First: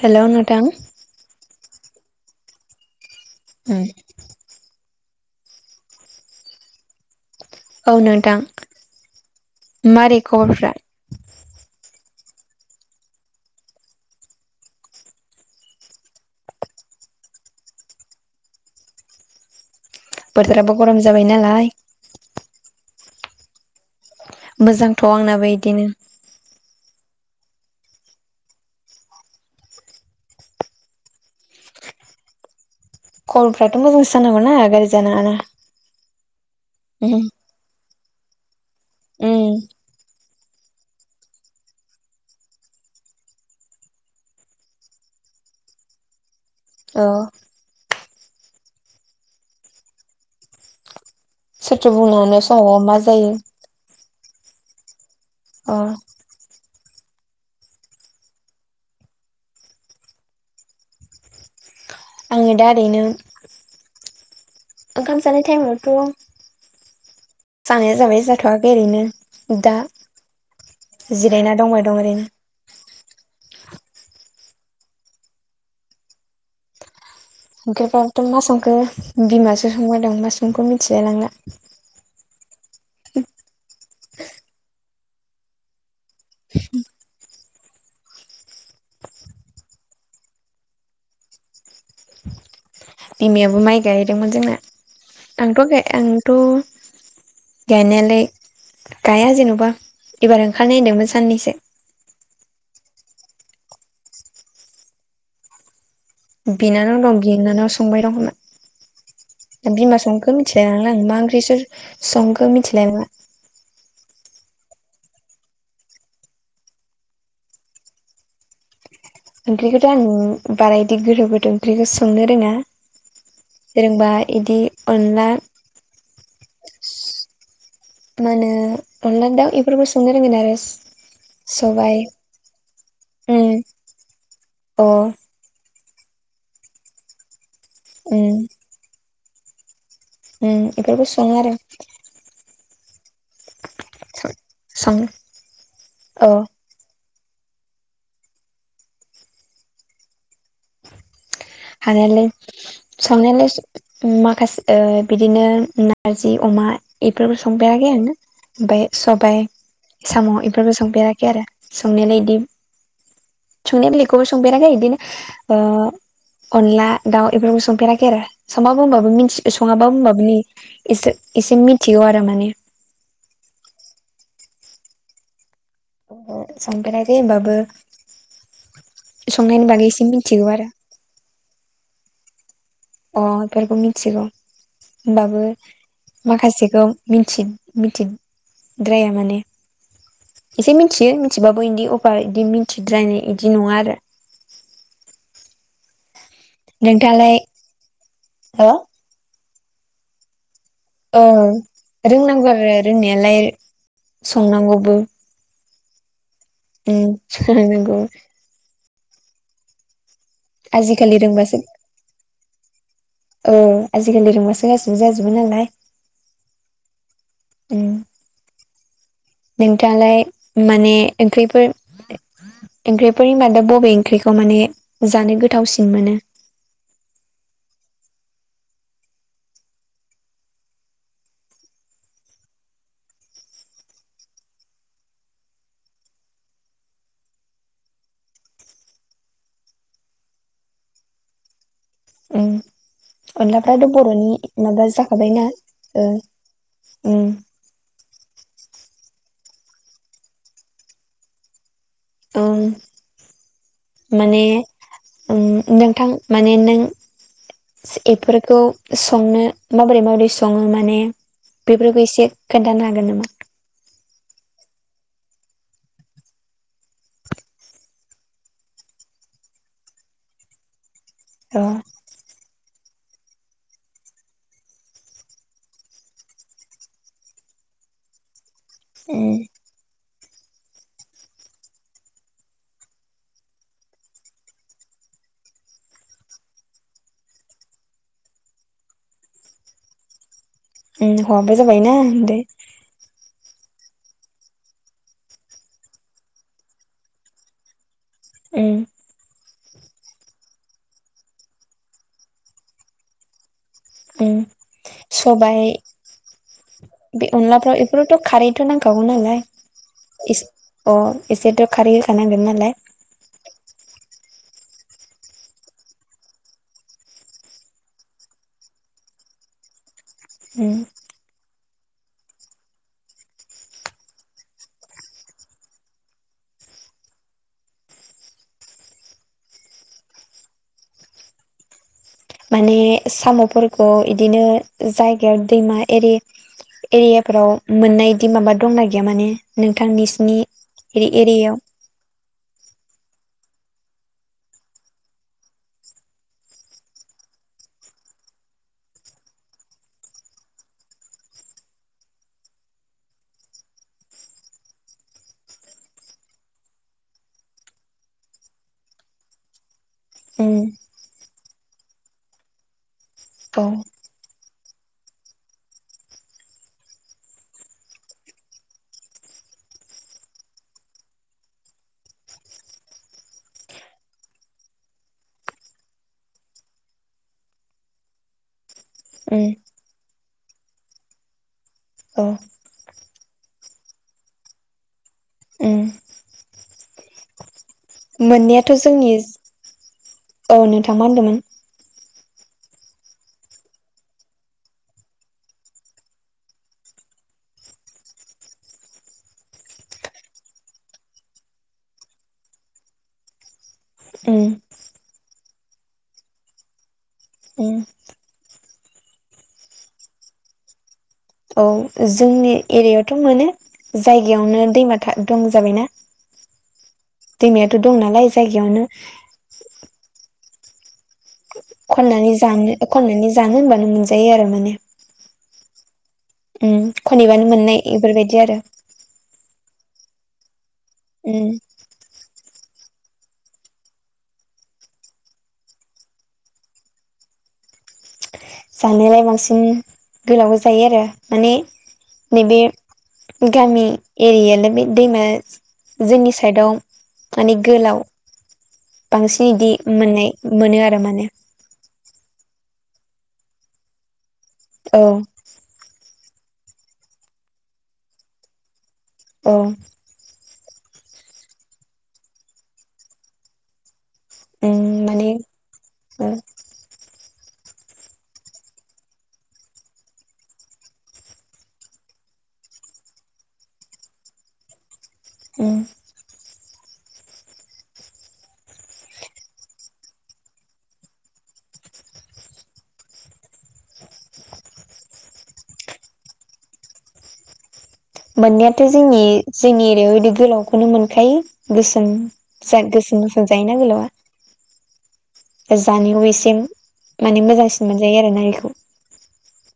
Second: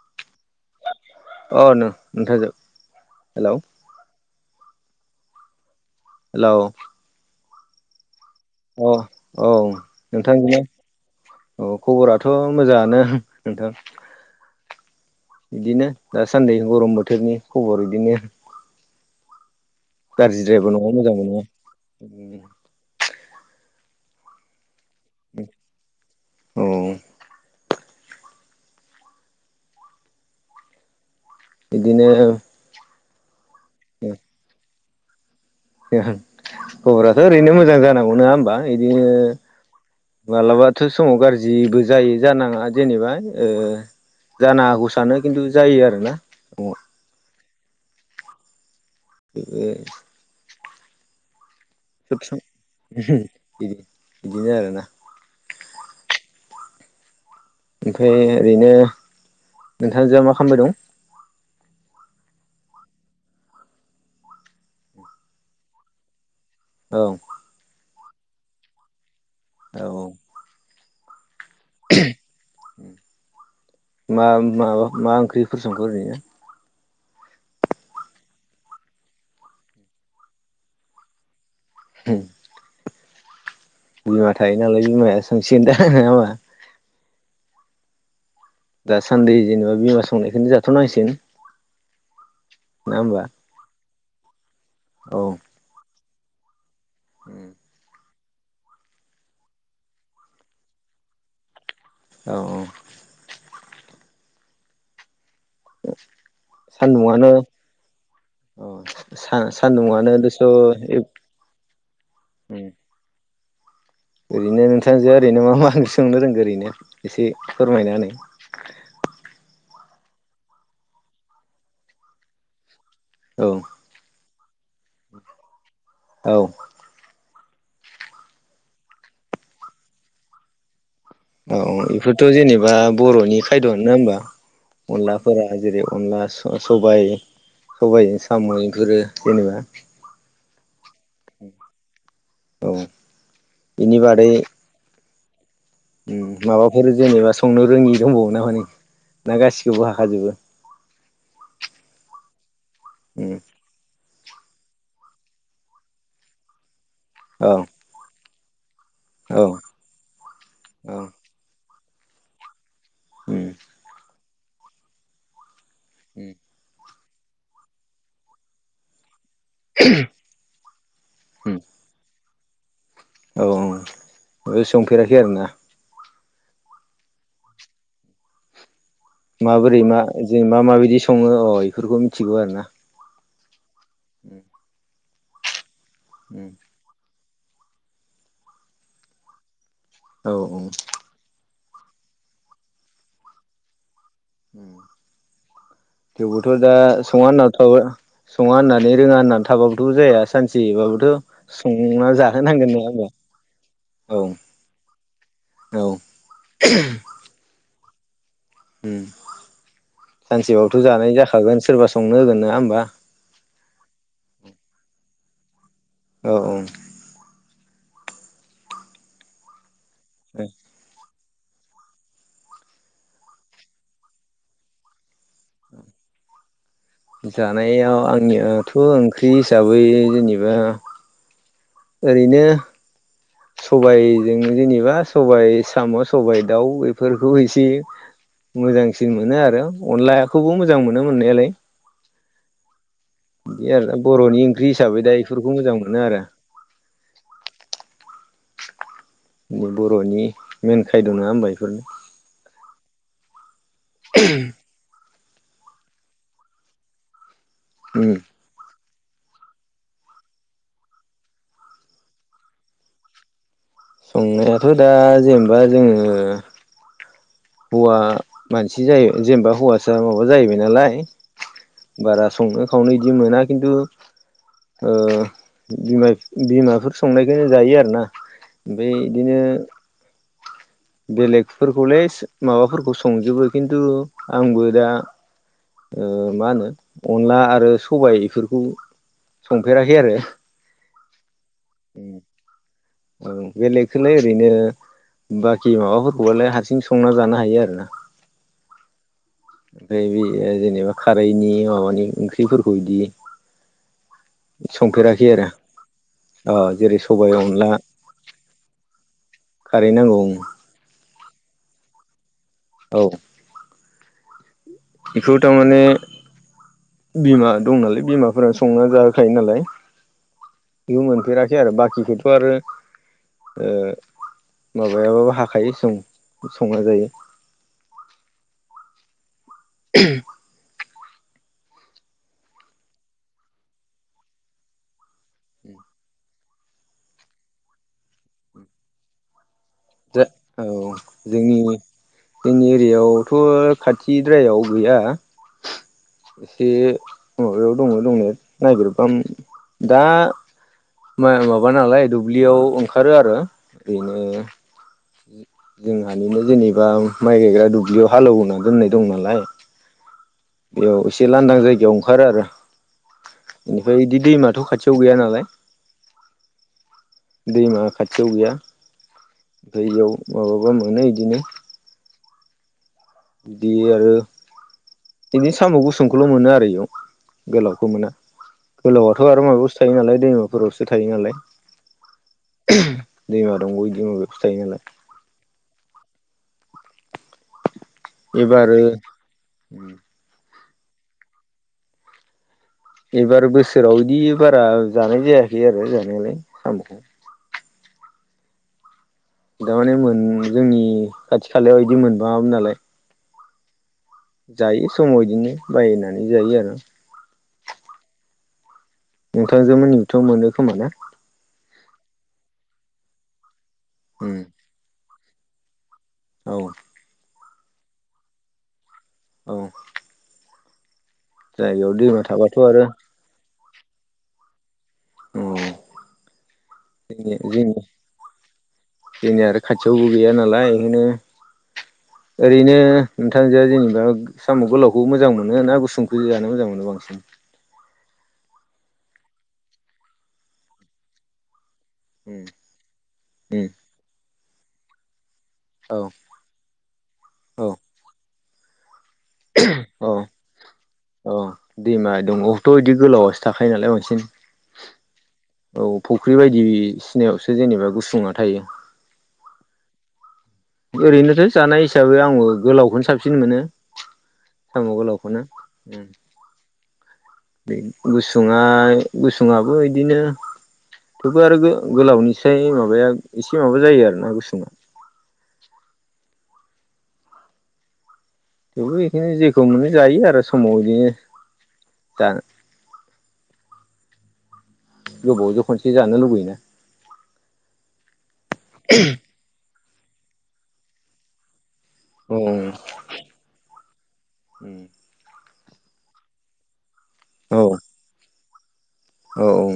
हेल' नोंथान अ नों नोंथांजों हेल हाय हेलौ औ नोंथां अ औ मारै नोंथां बिनो खबरफ्रा अ खबराथ' मोजाङानो नोंथां बिदिनो दासान्दि गरम बोथोरनि खबर बिदिनो बोथोराबो गरम जाबाय नालाय ओम नो मोजांथ' आंनाबो इदिनो औ बिदिनो खलफ्राथ' मोजांसो जानांगौना गाज्रि जानाङा ना ओहो खबराथ' ओरैनो मोजां जानांगौ नङा होमबा इदिनो उम मालाबाथ' समाव गारजिबो जायो जानाङा जेनेबा ओ जानो हागौ सानो खिन्थु जायो आरोना नङा अ ओओ सोरथो बुंनो जोबस्रां हानो समाव मा उमहो जायो बिदि बिदिनो आरोना अ ओमफाय ओरैनो नोंथांजोहा मा खालामबाय दं? आङो दा ओरैनो ओंखाम जानाय टाइमावथ' औ जानाया जाबाय जाथ'वाखै ओरैनो दा औ जिरायना दंबाय दं ओरैनो मा माबा मा ओंख्रिफोर संखो ओरैनो ओंख्रिफ्राथ' मा संखो बिमासो संबाय दों मा संखो मिथिलाय लांला हो बिमा थायो नालाय बिमाया संसिगोन दा नङा होमबा दासान्दि जोङो बिमा संनायखोनो जाथ'नांसिन बिमायाबो माइ गायहैदोंमोन जोंना औ आंथ' गाया आंथ' औ गायनायलाय गाया जेन'बा एबार ओंखार नायदोंमोन साननैसो औ अ ओ बिनानाव दं गिनानाव संबाय दं खोमा औ बिमा सान्दुंआनो संखो दस' मिथिलाय लांला आं ओरैनो मा ओंख्रिसो संखो मिथिलाय लांला ओरैनो नोंथांजोआ ओरैनो मा मा ओंख्रि संनो रोंगो ओरैनो एसे फोरमायना होनाय ओंख्रिखौथ' आं बारा इदि गोरो बोदो ओंख्रिखौ संनो रोङा। औ रोंबा इदि अनला औ मा होनो अनलानि दाउ इफोरखो संनो रोंगोन आरोस औ इफोरथ' जेनेबा बर'नि उम खायद'आनो होमबा अ अनला फोरा जेरै अनला स सबाय सबाइजों उम साम' इफोरो जेनेबा उम इफोरखो सङो आरो औ बेनि बादै सां उम माबाफोर जेनेबा संनो रोङि दंबावो नामा नोङो ना गासिखौबो हाखाजोबो हानायालाय उम संनायालाय उम माखासे बिदिनो नारजि अमा एफोरबो औ संफेराखै आङो ओमफ्राय औ सबाय साम' बेफोरबो औ संफेराखै आरो संनायालाय इदि ह संनाय बिलाइखौबो संफेराखै बिदिनो उम अनला दाउ बेफोरखौ संफेराखै आरो सङाबो होनबाबो मिथि सङाबाबो होनबाबो नि एसे उम एसे मिथिगौ आरो माने औ औ बो संफेराखै आरोना ए संफेराखै होमबाबो माबोरै मा एसे जों मिथिगौ मा आरो माबायदि सङो अ इफोरखौ मिथिगौ आरो ना अ बेफोरखौ मिथिगौ होनबाबो माखासेखौ मिनथि मिनथिद्राया माने औ औ एसे मिनथियो थिबाबो बिदि अभार बिदि मिन्थिद्रायनाय बिदि नङा आरो थेवबोथ' दा सङा नोंथाङालाय होनना थ' सङा होननानै औ रोङा होननानै थाबाबोथ' जाया सानसेबाबो थ' संना रोंनांगौ जाहोनांगोन आरो नङा होनबा रोंनायालाय संनांगौबो औ औ उम [inaudible] नांगौ उम सानसेबाबोथ' जानाय आजिखालि रोंबासो जाखागोन सोरबा संनो होगोन नङा होमबा औ आजिखालि रोंबासो गासैबो जाजोबो नालाय औ औ उम नोंथालाय ओ माने ओंख्रिफोर ओंख्रिफोर इयान दा बबे ओंख्रिखौ माने जानो गोथावसिन मोनो जानायाव आंनियाथ' ओंख्रि हिसाबै जेनेबा ओरैनो सबायजों जेनेबा सबाय साम' सबाइ दाउ बेफोरखौ एसे मोजांसिन मोनो आरो अनलाखौबो मोजां मोनो मोननायालाय उम बिदि अनलाफ्राथ' आरो बर'नि ओंख्रि माबा हिसाबै दा जाखाबायना बेफोरखौ मोजां मोनो ओ आरो उ बे बर'नि मेन खायद' नङा होमबा बेफोरनो ओं माने ओम नोंथां माने नों एफोर खौ संनो माबोरै माबोरै सङो माने बेफोरखौ एसे खोन्थानो हागोन नामा संनायाथ' दा जेनेबा जोङो हौवा मानसि जायो जेनेबा हौवासा माबा जाहैबाय नालाय थ' बारा संनो खावनो बिदि मोना खिन्थु ओ बिमा बिमाफोर संनायखौनो जायो आरोना ओमफ्राय उम बिदिनो बेलेगफोरखौलाय माबाफोरखौ संजोबो खिन्थु आंबो दा मा होनो अनला आरो सबाय बेफोरखौ संफेराखै आरो ओम हौवाबो जाबाय ना होनदो ओ बेलेगखौलाय ओरैनो बाखि माबाफोरखौबालाय हारसिं संना जानो हायो आरो ना उम ओइ बे जेनेबा खारैनि माबानि ओंख्रिफोरखौ इदि उम आरो सबाय अ जेरै बे सबाइ अनला अनलाफ्राव बेफोरावथ' खारैथ' नांखागौ नालाय खारै नांगौ ओं इस अ एसेथ' खारै होखानांगोन नालाय। औ। बेखौ थारमाने बिमा दं नालाय बिमाफोरा संना जाहोखायो नालाय। उम बेयाव मोनफेराखै आरो बाखिखौथ' आरो ओ माबायाबाबो हाखायो संना जायो। [unintelligible] माने साम'फोरखौ इदिनो जायगायाव दैमा एरि एरियाफोराव मोननायदि माबा दंना गैया माने जा नोंथांनिसिनि औ जोंनि एरियायाव जोंनि एरियाआवथ' खाथिद्रायाव गैया। एसे माबायाव दङ दंने नागिरबा दा मा माबा नालाय दुब्लियाव ओंखारो आरो ओरैनो जोंहानिनो जेनेबा माइ गायग्रा दुब्लियाव हालौवना दोननाय दं नालाय। उम बेयाव एसे लांदां जायगायाव ओंखारो आरो औ बेनिफ्राय बिदि दैमाथ' खाथियाव गैया नालाय। दैमा खाथियाव गैया ओमफ्राय बेयाव माबाबो मोनो इदिनो बिदि आरो बिदिनो साम' गुसुंखौल' मोनो आरो इयाव गोलावखौ मोना। गोलावआ थ' आरो उम माबायावसो थायो नालाय दैमाफोरावसो थायो नालाय। अ। दैमा दंग बिदि माबायावसो थायो नालाय। उम एबार मोननायाथ' जोंनि औ नोंथां मा होनदोंमोन। एबार बोसोराव बिदि बारा जानाय जायाखै आरो जानायालाय साम'खौ। थारमाने मोन जोंनि खाथि खालायाव बिदि मोनबाङामोन नालाय। उम जायो समाव इदिनो बायनानै जायो आरो। उम नोंथांजों मोनिथ' मोनो खोमा ना। औ जोंनि एरियायावथ' मोनो उम जायगायावनो दैमा था दं जाबायना। औ। दैमायाथ' दं नालाय जायगायावनो औ। जायगायाव दैमा खननानै थाबाथ' आरो जानो खननानै जानो होनबानो मोनजायो आरो माने औ। उ खनैबानो मोननाय इफोरबायदि आरो। जोंनिया आरो खाथियावबो गैया नालाय बेखायनो ओम। ओरैनो नोंथांजोआ जेनेबा साम' गोलावखौ मोजां मोनो ना गुसुंखौ जानो मोजां मोनो बांसिन। जानायलाय बांसिन गोलाव जायो आरो माने उम नैबे गामि एरियालाय बे दैमा औ जोंनि साइदआव माने औ गोलाव बांसिन इदि औ मोननाय मोनो आरो औ माने दैमा दं थ' बिदि गोलावसो थाखायो नालाय बांसिन औ। औ फुख्रि बायदिसिनायावसो जेनेबा गुसुंआ थायो। औ ओरैनोथ' जानाय हिसाबै आंबो गोलावखौनो साबसिन मोनो। उम साम' माने गोलावखौनो उम। ओ गुसुङा गुसुआबो बिदिनो थेवबो आरो गो- गोलावनिसाय माबाया एसे माबा जायो आरोना गुसुंआ। ओम। थेवबो बेखोनो जेखौ मोनो जायो आरो समाव बिदिनो दा। गोबावजों खनसे जानो लुबैयोना। मोननायाथ' जोंनि -जोंनि एरिायाव बिदि गोलावखौनो मोनखायो गोसोम औ गोसोम गोसोम जायोना गोलावा [unintelligible] जानायाव एसे माने औ मोजांसिन मोनजायो आरो ना इखौ औ औ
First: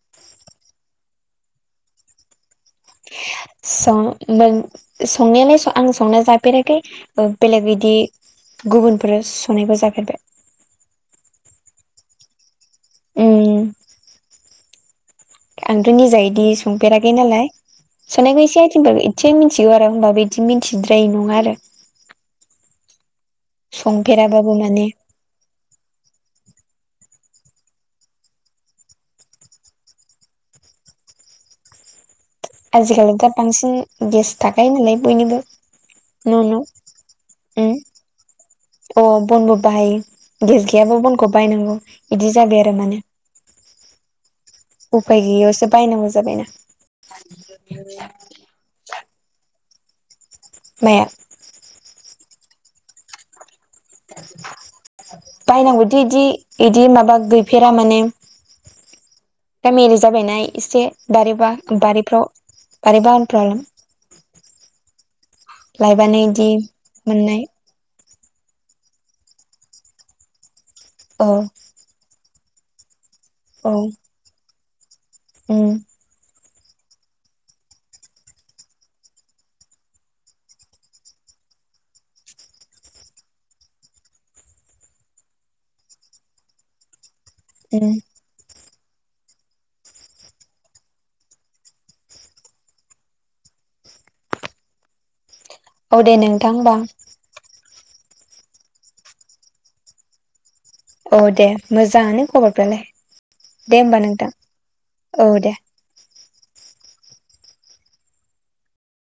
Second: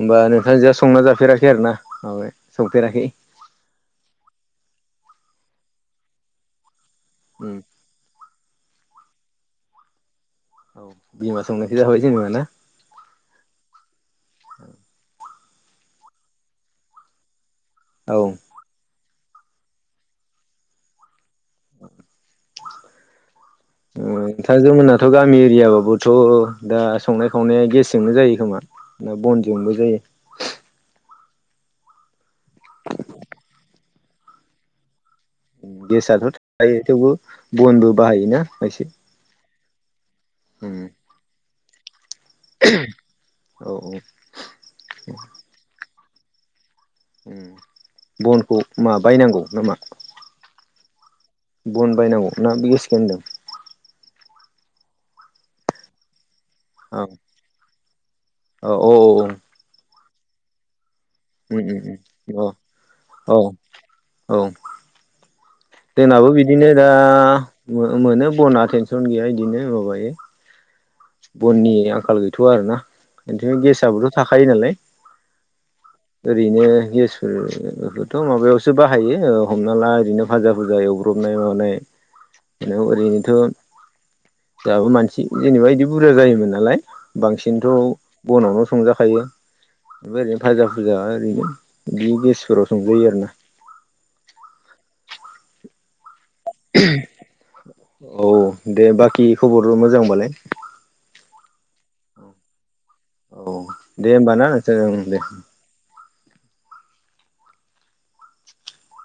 होमबा नोंथांजोंहा संना जाफेराखै आर ना माबाय सौफेराखै सं- संनायालाय आं संना जाफेराखै ओ उम बेलेग बिदि गुबुनफोर संनायबो जागेरबाय औ बिमा संनायखौ जाबाय ओम आंथ' निजा इदि संफेराखै नालाय औ संनायखौ एसे आइथिंफोर इसे मिथिगौ आरो होनबाबो बिदि मिथिद्रायि नङा आरो। ओ संफेराबाबो माने नोंथांमोनहा दाथ' गामि एरियायावबोथ' दा संनाय खावनाया गेसेजोंनो जायो खोमा। ना बनजोंबो जायो। आजिखालि दा बांसिन गेस थाखायो नालाय बयनिबो गेसाथ' न' न' थायो थेवबो उम बनबो बाहायोना खायसे अ बनबो बाहायो गेस उम गैयाबा बनखौ बायनांगौ बिदि जाबाय आरो माने औ औ उफाय गैयियावसो बायनांगौ जाबायना। ओम बनखौ मा बायनांगौ नामा। माया। बन बायनांगौ ना बे गेसखौ होनदों बायनांगौदि इदि इदि औ माबा गैफेरा माने औ औ गामियारि जाबायना एसे बारिबा उम उम उम बारिफ्राव अ औ [unintelligible] औ लायबानो जोंनाबो इदि बिदिनो दा मोननाय मोनो बना टेनसन गैया बिदिनो माबायो। औ बननि आंखाल गैथ'आ आरोना इदिनो गेसाबोथ' थाखायो नालाय ओम। ओरैनो गेसफोरफोरखौथ' माबायावसो बाहायो हमना ला ओरैनो भाजा भुजा एवब्रबनाय मानाय बे ओरैनोथ'। दाबो मानसि जेनेबा इदि बुरजा जायोमोन नालाय बांसिनथ' उम बनावनो संजाखायो फ्राय ओरैनो भाजा भुजा ओरैनो बि गेसफोराव संजायो आरो ना। औ दे नोंथां होमबा। औ दे बाखि खबरबो मोजांबालाय। औ दे मोजाङानो खबरफ्रालाय औ दे होमबा नोंथां औ दे।